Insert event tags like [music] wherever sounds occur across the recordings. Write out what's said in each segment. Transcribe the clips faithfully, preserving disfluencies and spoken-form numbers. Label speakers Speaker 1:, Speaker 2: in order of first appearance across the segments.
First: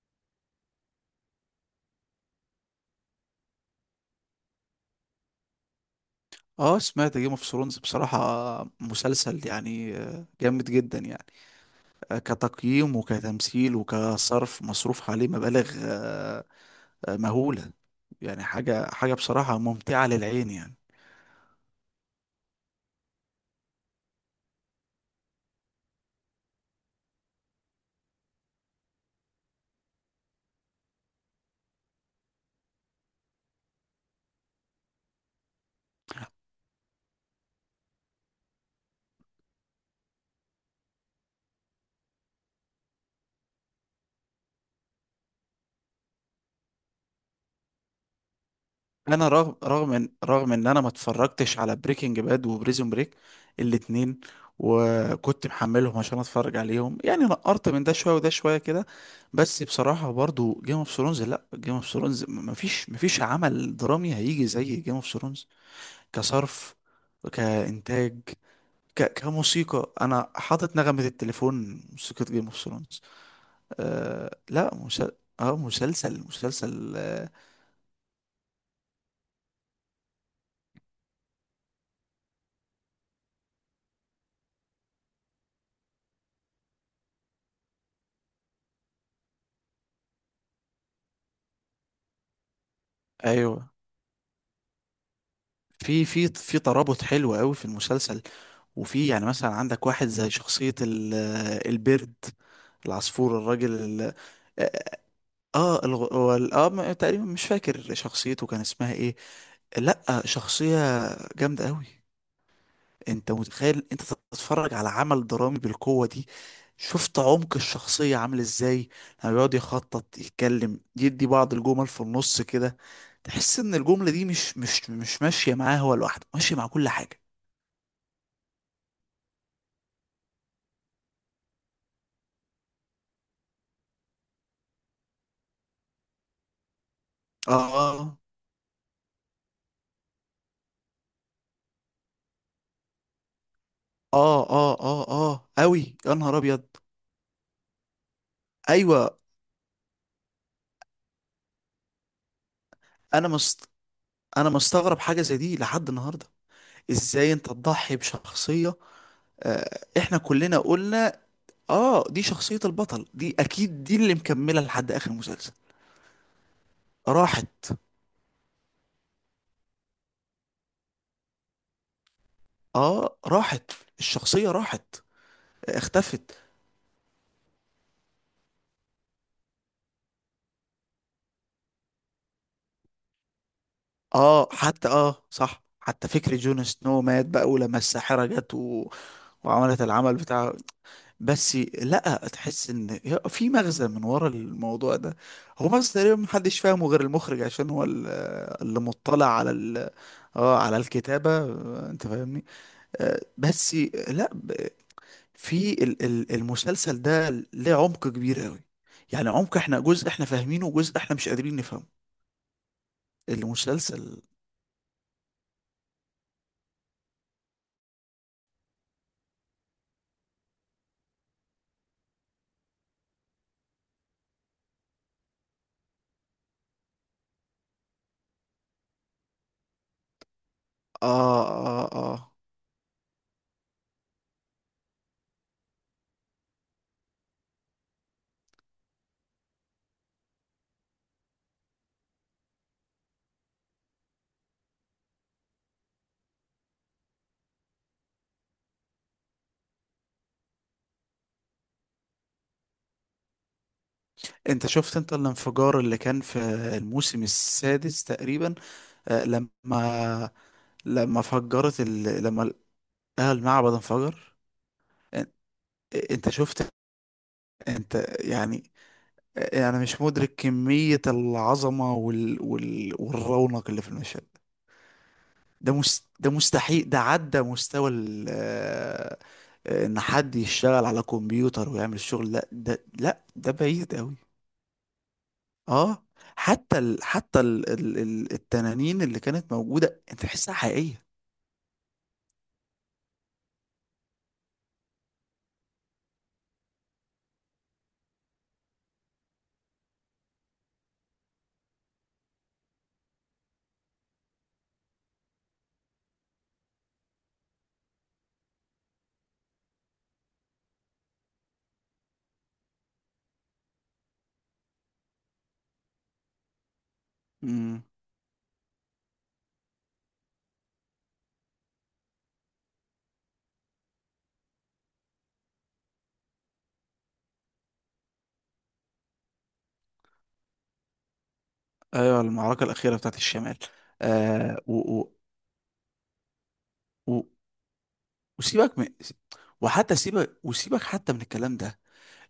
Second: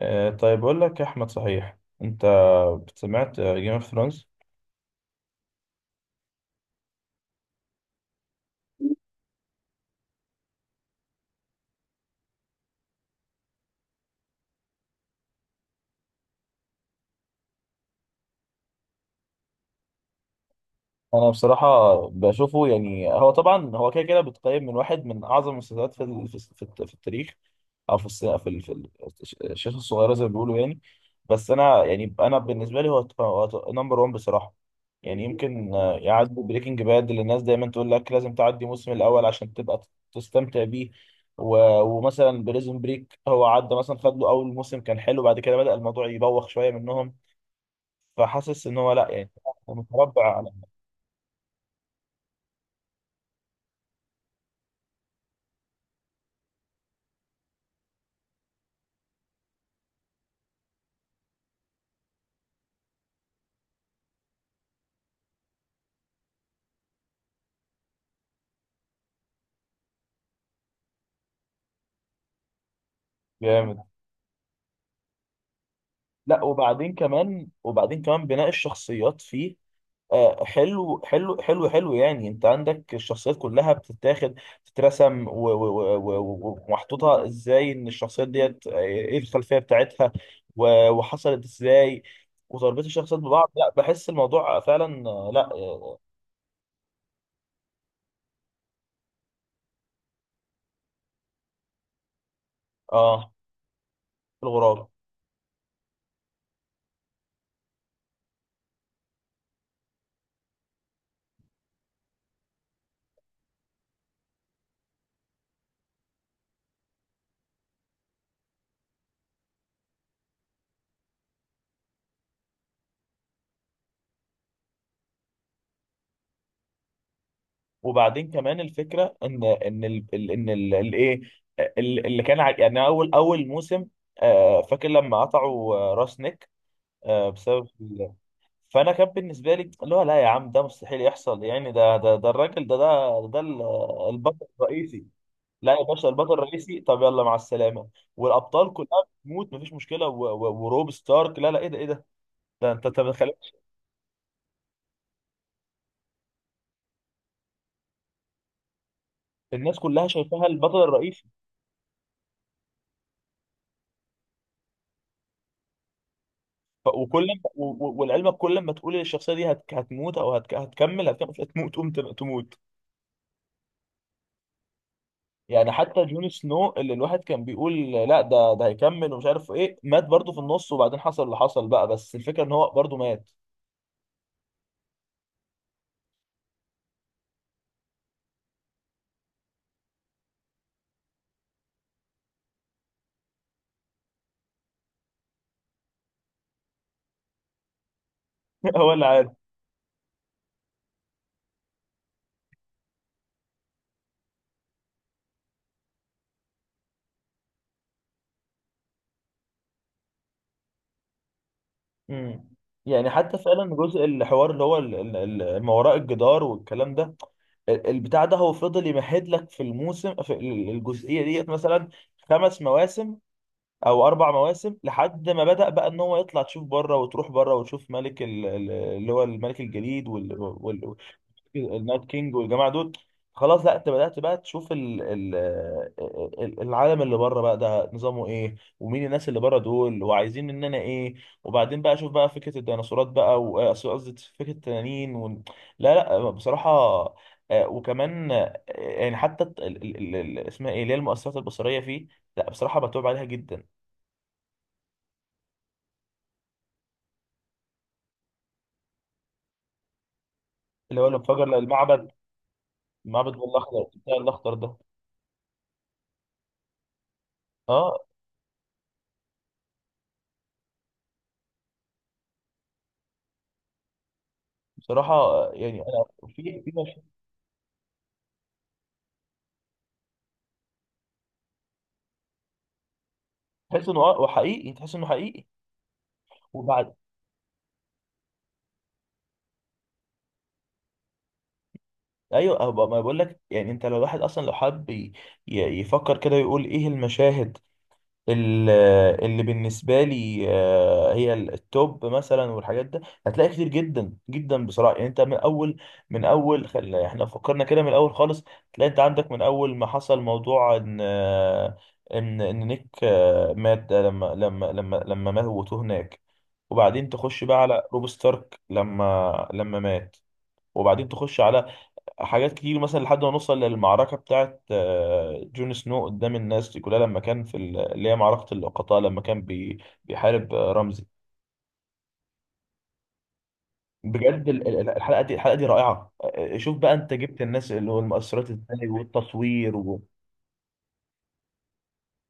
Speaker 1: آه، طيب أقول لك يا أحمد، صحيح أنت سمعت جيم اوف ثرونز؟
Speaker 2: اه، سمعت جيم اوف ثرونز. بصراحة مسلسل، يعني آه، جامد جدا يعني. آه، كتقييم وكتمثيل وكصرف، مصروف عليه مبالغ آه، آه، مهولة. يعني حاجة حاجة بصراحة ممتعة للعين يعني.
Speaker 1: انا بصراحه بشوفه، يعني هو طبعا هو كده كده بيتقيم من واحد من اعظم المسلسلات في ال- في في الت- في التاريخ، او في الس- في ال- في ال- الش- الشاشه الصغيره زي ما بيقولوا يعني. بس انا، يعني انا بالنسبه لي هو نمبر واحد بصراحه. يعني يمكن آه، يعدي بريكنج باد، اللي الناس دايما تقول لك لازم تعدي الموسم الاول عشان تبقى تستمتع بيه، و- ومثلا بريزون بريك هو عدى، مثلا خد له اول موسم كان حلو، بعد كده بدأ الموضوع يبوخ شويه منهم، فحاسس ان هو لا
Speaker 2: انا
Speaker 1: يعني
Speaker 2: رغم رغم ان
Speaker 1: متربع على.
Speaker 2: رغم ان انا ما اتفرجتش على بريكنج باد وبريزون بريك الاتنين، وكنت محملهم عشان اتفرج عليهم، يعني نقرت من ده شوية وده شوية كده. بس بصراحة برضو جيم اوف ثرونز لا جيم اوف ثرونز مفيش مفيش عمل درامي هيجي زي جيم اوف ثرونز. كصرف، كإنتاج، ك... كموسيقى. أنا حاطط نغمة التليفون موسيقى جيم اوف ثرونز.
Speaker 1: جامد.
Speaker 2: آه... لا مسل... اه مسلسل
Speaker 1: لا،
Speaker 2: مسلسل
Speaker 1: وبعدين
Speaker 2: آه...
Speaker 1: كمان وبعدين كمان بناء الشخصيات فيه آه، حلو حلو حلو حلو، يعني انت عندك الشخصيات كلها بتتاخد تترسم و- و- و- و- ومحطوطها ازاي، ان الشخصيات ديت آه، ايه الخلفية بتاعتها و- وحصلت ازاي، وتربط الشخصيات ببعض، لا
Speaker 2: ايوه،
Speaker 1: بحس الموضوع فعلا، آه، لا اه
Speaker 2: في في في ترابط حلو قوي في المسلسل. وفي يعني مثلا عندك واحد زي شخصية ال... آه، البرد،
Speaker 1: آه،
Speaker 2: العصفور، الراجل ال... اه
Speaker 1: في الغراب.
Speaker 2: آه، آه، الغ... هو ال- اه م- تقريبا مش فاكر شخصيته كان اسمها ايه. لا، شخصية جامدة قوي. انت متخيل انت تتفرج على عمل درامي بالقوة دي؟ شفت عمق الشخصية عامل ازاي؟ لما بيقعد يخطط، يتكلم، يدي بعض الجمل في النص كده، تحس ان الجملة دي مش مش مش ماشية معاه هو لوحده، ماشية مع كل حاجة.
Speaker 1: وبعدين كمان الفكرة ان ان ال ال- ان ال- الايه ال- اللي كان ع- يعني اول اول موسم، آه، فاكر لما قطعوا آه، راس نيك آه، بسبب ال-
Speaker 2: اه،
Speaker 1: فانا كان بالنسبه لي اللي هو لا يا عم، ده مستحيل يحصل، يعني ده ده ده الراجل ده ده ده ال-
Speaker 2: اه،
Speaker 1: البطل
Speaker 2: اه، اه،
Speaker 1: الرئيسي.
Speaker 2: اه،
Speaker 1: لا يا
Speaker 2: اوي
Speaker 1: باشا،
Speaker 2: يا
Speaker 1: البطل
Speaker 2: نهار ابيض.
Speaker 1: الرئيسي طب يلا مع السلامه، والابطال كلها
Speaker 2: ايوه.
Speaker 1: بتموت، مفيش مشكله، و- و- وروب ستارك، لا لا، ايه ده، ايه ده، ده انت انت
Speaker 2: انا
Speaker 1: بتخلي-
Speaker 2: مست... انا مستغرب حاجة زي دي لحد النهاردة. ازاي انت تضحي بشخصية؟
Speaker 1: الناس
Speaker 2: آه
Speaker 1: كلها
Speaker 2: احنا
Speaker 1: شايفاها
Speaker 2: كلنا
Speaker 1: البطل
Speaker 2: قلنا
Speaker 1: الرئيسي.
Speaker 2: اه، دي شخصية البطل، دي اكيد دي اللي مكملة لحد اخر المسلسل.
Speaker 1: ف- وكل ما-
Speaker 2: راحت.
Speaker 1: و- و- والعلم، كل ما تقول الشخصيه دي هت- هتموت او هت- هتكمل هتكمل هتموت، تقوم تم- تموت.
Speaker 2: اه، راحت. الشخصية راحت،
Speaker 1: يعني حتى جون
Speaker 2: اختفت.
Speaker 1: سنو، اللي الواحد كان بيقول لا ده ده هيكمل، ومش عارف ايه، مات برضه في النص، وبعدين حصل اللي حصل بقى، بس الفكره ان هو برضه مات.
Speaker 2: اه، حتى اه، صح، حتى فكرة جون سنو مات بقى ولما الساحرة جت و... وعملت العمل بتاعه. بس لا، تحس ان في مغزى من ورا الموضوع ده. هو مغزى تقريبا محدش فاهمه غير المخرج، عشان هو ال-
Speaker 1: [laughs]
Speaker 2: اللي
Speaker 1: هو اللي
Speaker 2: مطلع
Speaker 1: عارف.
Speaker 2: على ال... اه على الكتابة. آه، انت فاهمني. آه، بس لا، في ال- ال- المسلسل ده ليه عمق كبير قوي. يعني عمق احنا جزء احنا فاهمينه وجزء احنا مش قادرين نفهمه.
Speaker 1: امم يعني حتى فعلا جزء
Speaker 2: المسلسل.
Speaker 1: الحوار اللي هو ال- ال- ال- ما وراء الجدار والكلام ده، ال- البتاع ده هو فضل يمهد لك في الموسم، في ال- الجزئيه ديت، مثلا خمس مواسم او اربع مواسم، لحد ما بدأ بقى ان هو يطلع تشوف بره، وتروح بره وتشوف ملك ال- ال- اللي هو الملك الجليد،
Speaker 2: اه، اه،
Speaker 1: النايت
Speaker 2: اه،
Speaker 1: كينج والجماعه دول. خلاص لا، انت بدات بقى تشوف ال ال ال- العالم اللي بره بقى، ده نظامه ايه، ومين الناس اللي بره دول، وعايزين مننا ايه. وبعدين بقى اشوف بقى فكره الديناصورات بقى، و- قصدي قصدي فكره التنانين. و... لا لا بصراحه، آه، وكمان آه، يعني حتى الت- ال- ال- ال- ال- اسمها ايه، اللي هي المؤثرات البصريه فيه، لا بصراحه بتوب عليها جدا.
Speaker 2: انت شفت انت الانفجار اللي كان في الموسم السادس تقريبا؟ آه لما
Speaker 1: اللي هو
Speaker 2: لما
Speaker 1: الانفجار
Speaker 2: فجرت
Speaker 1: المعبد
Speaker 2: ال... لما ال- آه
Speaker 1: المعبد
Speaker 2: المعبد
Speaker 1: الاخضر، بتاع
Speaker 2: انفجر.
Speaker 1: الاخضر ده.
Speaker 2: ان- انت شفت
Speaker 1: اه،
Speaker 2: انت؟ يعني انا مش مدرك كمية العظمة وال... وال... والرونق اللي في المشهد
Speaker 1: بصراحه آه،
Speaker 2: ده
Speaker 1: يعني
Speaker 2: مس...
Speaker 1: انا
Speaker 2: ده
Speaker 1: في في
Speaker 2: مستحيل، ده عدى مستوى ال آه، آه، ان حد يشتغل على كمبيوتر ويعمل الشغل. لا ده، لا ده
Speaker 1: تحس
Speaker 2: بعيد
Speaker 1: انه
Speaker 2: قوي.
Speaker 1: اه وحقيقي، تحس انه حقيقي.
Speaker 2: اه، حتى
Speaker 1: وبعد،
Speaker 2: ال... حتى ال... ال... ال- التنانين اللي كانت موجودة انت تحسها حقيقية.
Speaker 1: ايوه أه، ب- ما بقول لك يعني، انت لو الواحد اصلا لو حب ي- ي- يفكر كده ويقول ايه المشاهد، ال- اللي بالنسبه لي آه، هي ال- التوب مثلا، والحاجات ده هتلاقي كتير جدا جدا بصراحه. يعني انت من اول، من اول خل... احنا لو فكرنا كده من الاول خالص، تلاقي انت عندك من اول ما حصل موضوع ان آه، ان ان نيك آه، مات، ده لما لما لما لما موتوه هناك، وبعدين تخش بقى
Speaker 2: امم.
Speaker 1: على روب ستارك لما لما مات، وبعدين تخش على حاجات كتير مثلا، لحد ما نوصل للمعركة بتاعت آه، جون سنو قدام الناس دي كلها، لما كان في ال- اللي هي معركة اللقطاء، لما كان بي- بيحارب آه، رمزي.
Speaker 2: ايوه، المعركة الأخيرة بتاعت الشمال.
Speaker 1: بجد
Speaker 2: آه
Speaker 1: ال- ال-
Speaker 2: و... و...
Speaker 1: الحلقة دي، الحلقة دي رائعة. آه، آه، شوف بقى انت،
Speaker 2: و...
Speaker 1: جبت الناس اللي هو المؤثرات
Speaker 2: وسيبك من،
Speaker 1: ازاي، والتصوير.
Speaker 2: وحتى
Speaker 1: و...
Speaker 2: سيبك وسيبك حتى من الكلام ده.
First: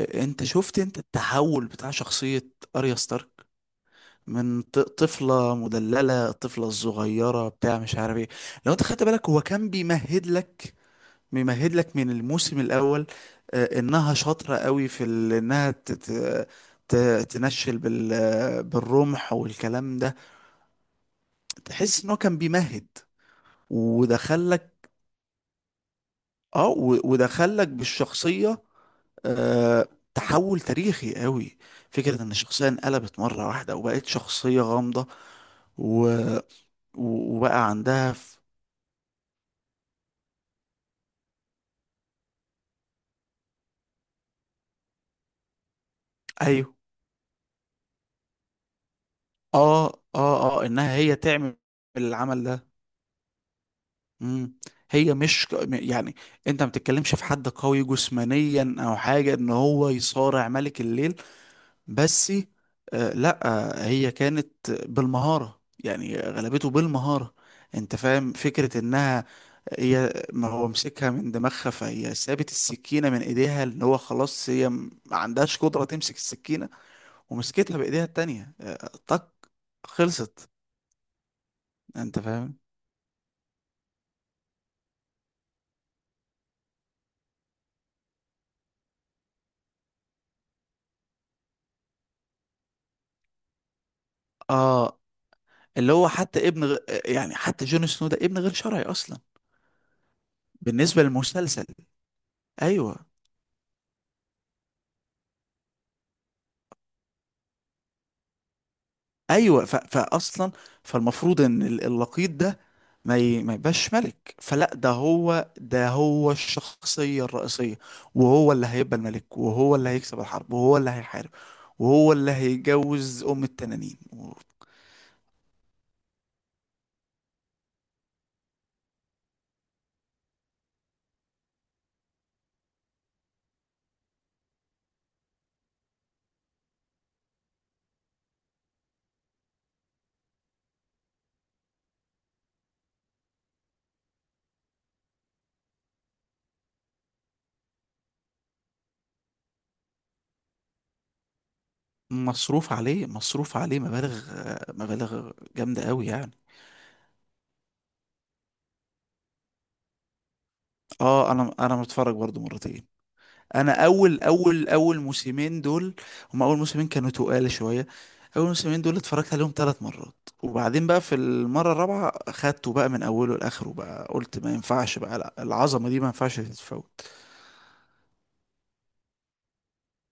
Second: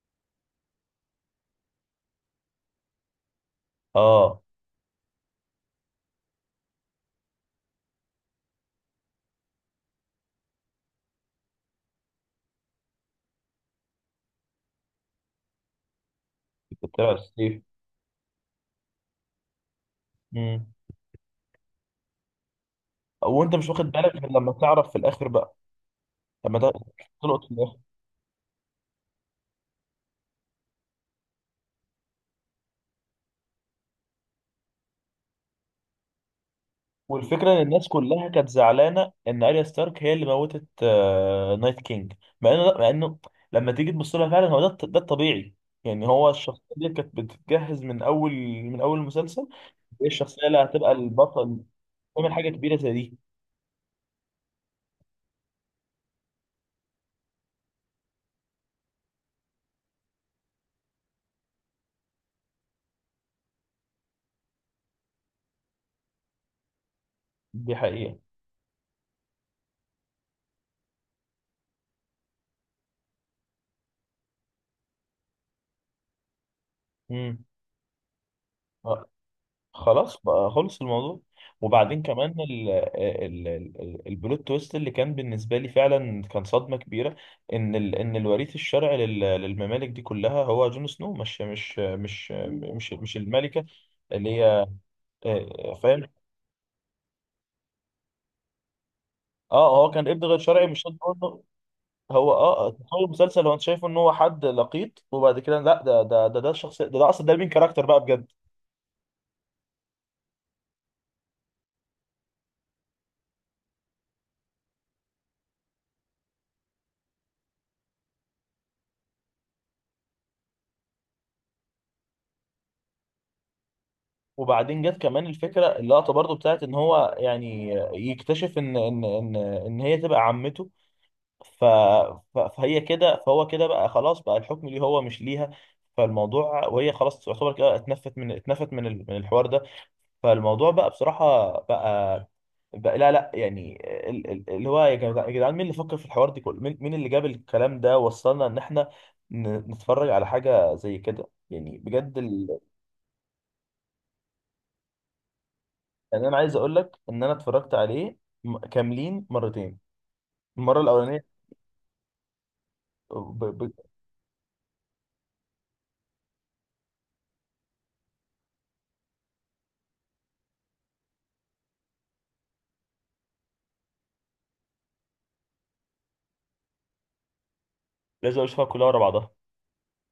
Speaker 2: آه، انت شفت انت التحول بتاع شخصية اريا ستارك؟
Speaker 1: اه،
Speaker 2: من ط- طفلة مدللة، الطفلة الصغيرة بتاع مش عارف ايه. لو انت خدت بالك هو كان بيمهد لك، بيمهد لك من الموسم الأول آه، انها شاطرة قوي في ال- انها ت- ت-
Speaker 1: كنت بتابع
Speaker 2: ت-
Speaker 1: السيف.
Speaker 2: تنشل بال- آه، بالرمح والكلام ده.
Speaker 1: مم.
Speaker 2: تحس ان هو كان بيمهد
Speaker 1: وانت مش واخد بالك غير لما تعرف
Speaker 2: ودخلك.
Speaker 1: في الاخر بقى، لما
Speaker 2: اه، و-
Speaker 1: تلقط.
Speaker 2: ودخلك بالشخصية. آه، تحول تاريخي قوي. فكرة ان الشخصية انقلبت مرة واحدة وبقت شخصية غامضة و... و-
Speaker 1: والفكرة ان
Speaker 2: وبقى
Speaker 1: الناس
Speaker 2: عندها.
Speaker 1: كلها كانت زعلانة ان اريا ستارك هي اللي موتت آه، نايت كينج، مع انه، مع انه لما تيجي تبص لها فعلا، هو ده الط- ده الطبيعي. يعني هو الشخصية
Speaker 2: ايوه،
Speaker 1: دي كانت بتتجهز من اول، من اول المسلسل،
Speaker 2: اه،
Speaker 1: ايه الشخصية اللي
Speaker 2: اه، اه،
Speaker 1: هتبقى
Speaker 2: انها هي تعمل
Speaker 1: البطل، تعمل
Speaker 2: العمل
Speaker 1: حاجة
Speaker 2: ده.
Speaker 1: كبيرة زي دي.
Speaker 2: امم. هي مش ك- م- يعني انت ما بتتكلمش في حد قوي جسمانيا او حاجه ان هو يصارع ملك الليل. بس آه لا، آه هي كانت بالمهاره، يعني غلبته بالمهاره.
Speaker 1: دي
Speaker 2: انت
Speaker 1: حقيقة.
Speaker 2: فاهم فكره انها هي؟ ما هو مسكها من دماغها، فهي سابت السكينه من ايديها ان هو خلاص هي م- ما عندهاش قدره تمسك السكينه،
Speaker 1: امم
Speaker 2: ومسكتها بايديها التانيه. آه، طق،
Speaker 1: خلاص
Speaker 2: خلصت.
Speaker 1: بقى، خلص الموضوع. وبعدين
Speaker 2: انت
Speaker 1: كمان
Speaker 2: فاهم؟
Speaker 1: ال ال ال البلوت تويست اللي كان بالنسبه لي فعلا كان صدمه كبيره، ان ال ان الوريث الشرعي لل- للممالك دي كلها هو جون سنو، مش مش مش مش مش الملكه اللي هي.
Speaker 2: اه،
Speaker 1: آه، آه،
Speaker 2: اللي
Speaker 1: فاهم.
Speaker 2: هو حتى ابن غ... يعني حتى جون سنو ده ابن غير شرعي اصلا
Speaker 1: اه هو كان ابن غير شرعي، مش شرط
Speaker 2: بالنسبه
Speaker 1: برضه.
Speaker 2: للمسلسل.
Speaker 1: هو اه آه، تخيل
Speaker 2: ايوه،
Speaker 1: المسلسل، هو انت شايفه ان هو حد لقيط، وبعد كده لا، ده ده ده ده الشخص ده، ده اصلا ده مين كاركتر بقى بجد.
Speaker 2: ايوه. ف... فاصلا، فالمفروض ان ال- اللقيط ده ما ي... ما يبقاش ملك، فلا، ده هو، ده هو الشخصيه الرئيسيه، وهو اللي هيبقى الملك، وهو اللي هيكسب الحرب، وهو اللي هيحارب، وهو اللي هيجوز ام التنانين و...
Speaker 1: وبعدين جت كمان الفكره، اللقطه برضو بتاعت ان هو يعني يكتشف ان ان ان ان هي تبقى عمته، ف ف- فهي كده، فهو كده بقى خلاص بقى، الحكم ليه هو مش ليها، فالموضوع، وهي خلاص تعتبر كده اتنفت، من اتنفت من ال- من الحوار ده. فالموضوع بقى بصراحه بقى، بقى لا لا يعني ال- ال- اللي هو، يا جدع- يا جدعان، مين اللي فكر في الحوار دي كله، مين مين اللي جاب الكلام ده وصلنا ان احنا ن- نتفرج على حاجه زي كده، يعني بجد.
Speaker 2: مصروف عليه مصروف عليه مبالغ، آه، مبالغ جامده قوي
Speaker 1: يعني
Speaker 2: يعني.
Speaker 1: انا عايز اقول لك ان انا اتفرجت عليه م- كاملين مرتين، المره الاولانيه
Speaker 2: اه، انا انا متفرج برضو مرتين.
Speaker 1: ب... ب...
Speaker 2: انا اول اول اول موسمين دول، هم اول موسمين كانوا تقال شويه. اول موسمين دول اتفرجت عليهم ثلاث مرات، وبعدين بقى في المره الرابعه خدته بقى من اوله لاخره، بقى قلت ما ينفعش بقى، لا، العظمه دي ما ينفعش تتفوت.
Speaker 1: لازم اقول اشوفها كلها ورا بعضها.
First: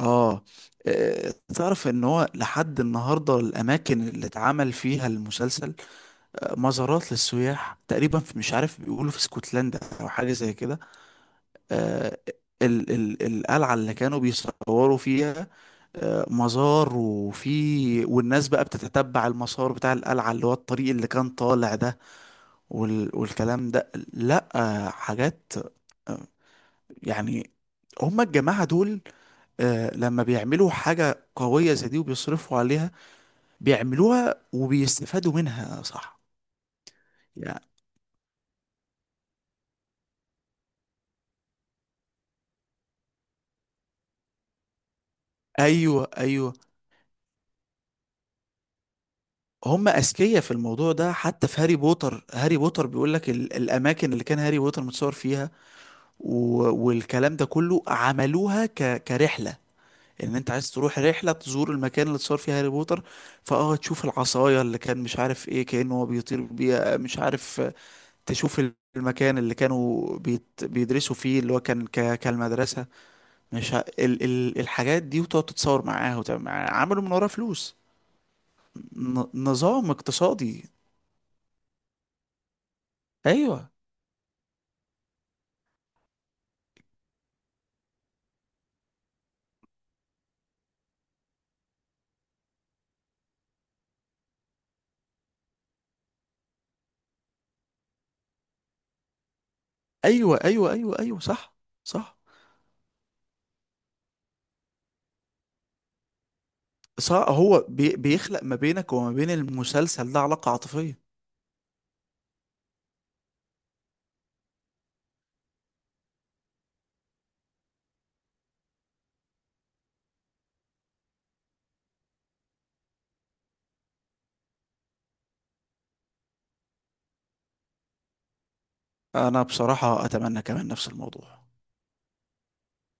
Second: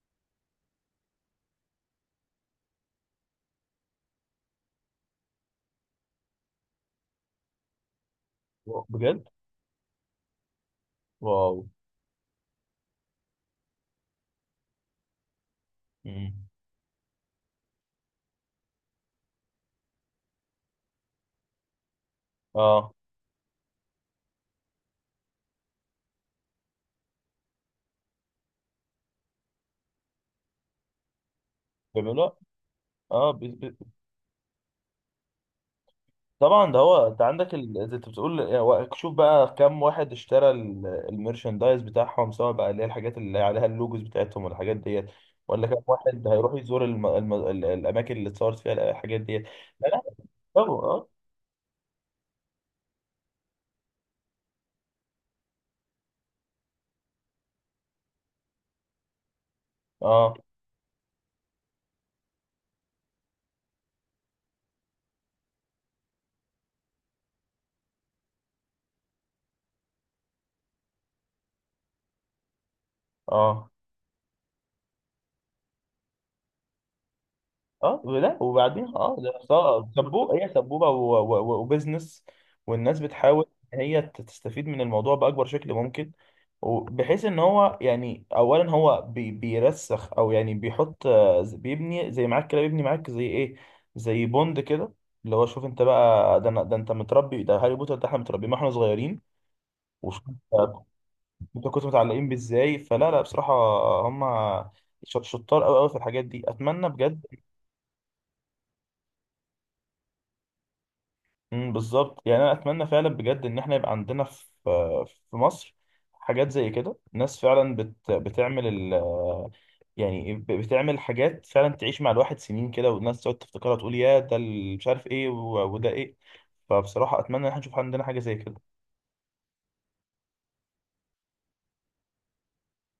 Speaker 2: اه. آه، تعرف ان هو لحد النهارده الاماكن اللي اتعمل فيها المسلسل آه، مزارات للسياح تقريبا في، مش عارف،
Speaker 1: واو،
Speaker 2: بيقولوا
Speaker 1: بجد،
Speaker 2: في اسكتلندا او حاجه زي كده.
Speaker 1: واو.
Speaker 2: آه، ال ال القلعة اللي كانوا بيصوروا فيها آه،
Speaker 1: مم.
Speaker 2: مزار، وفي والناس بقى بتتتبع المسار بتاع القلعة اللي هو الطريق اللي كان طالع ده
Speaker 1: اه،
Speaker 2: وال والكلام ده. لا، آه، حاجات، آه، يعني، هما الجماعة دول، آه، لما بيعملوا حاجة قوية زي دي
Speaker 1: بيعملوها.
Speaker 2: وبيصرفوا عليها،
Speaker 1: اه ب... ب...
Speaker 2: بيعملوها وبيستفادوا منها. صح،
Speaker 1: طبعا، ده هو انت عندك
Speaker 2: يعني.
Speaker 1: ال، زي انت بتقول يعني، و- شوف بقى كم واحد اشترى ال- الميرشندايز بتاعهم، سواء بقى اللي هي الحاجات اللي عليها اللوجوز بتاعتهم والحاجات ديت، ولا كم
Speaker 2: ايوه،
Speaker 1: واحد
Speaker 2: ايوه.
Speaker 1: هيروح يزور الم... الم... ال- الاماكن اللي اتصورت فيها الحاجات ديت. لا
Speaker 2: هم
Speaker 1: لا،
Speaker 2: اذكياء في الموضوع
Speaker 1: طبعا.
Speaker 2: ده. حتى في هاري بوتر، هاري بوتر بيقول لك ال- الاماكن اللي كان هاري بوتر متصور فيها و- والكلام ده كله، عملوها ك... كرحله،
Speaker 1: اه، اه
Speaker 2: ان انت عايز تروح رحله تزور المكان اللي اتصور فيه هاري بوتر، فاه تشوف العصايه اللي كان، مش عارف ايه، كانه هو بيطير بيها، مش عارف. تشوف ال- المكان اللي كانوا بيت... بيدرسوا فيه اللي هو كان ك... كالمدرسه،
Speaker 1: اه
Speaker 2: مش ه... ال... ال... الحاجات دي، وتقعد تتصور معاها وتعمل معاها، عملوا من وراها فلوس.
Speaker 1: اه لا وبعدين، اه
Speaker 2: ن...
Speaker 1: ده اه
Speaker 2: نظام
Speaker 1: سبوبه، هي
Speaker 2: اقتصادي.
Speaker 1: سبوبه و- و- و- وبزنس، والناس بتحاول
Speaker 2: ايوه،
Speaker 1: ان هي ت- تستفيد من الموضوع باكبر شكل ممكن، وبحيث ان هو يعني اولا هو بي بيرسخ، او يعني بيحط آه، ز- بيبني زي معاك كده، بيبني معاك زي ايه، زي بوند كده، اللي هو شوف انت بقى، ده أنا- ده انت متربي، ده هاري بوتر، ده احنا متربيين ما احنا صغيرين، وشوف
Speaker 2: ايوه، ايوه،
Speaker 1: انت
Speaker 2: ايوه، ايوه، صح،
Speaker 1: أنت كنت
Speaker 2: صح،
Speaker 1: متعلقين بيه ازاي، فلا لا بصراحه، هم شط- شطار قوي قوي في الحاجات دي، اتمنى بجد.
Speaker 2: صح. هو بي بيخلق ما بينك وما بين المسلسل ده علاقة عاطفية.
Speaker 1: امم بالظبط، يعني انا اتمنى فعلا بجد ان احنا يبقى عندنا في، في مصر، حاجات زي كده، ناس فعلا بت بتعمل ال، يعني ب- بتعمل حاجات فعلا تعيش مع الواحد سنين كده، والناس تقعد تفتكرها تقول يا ده ال- مش عارف ايه، و- وده ايه، فبصراحة اتمنى ان احنا نشوف عندنا حاجة زي كده.
Speaker 2: انا بصراحة اتمنى كمان نفس الموضوع.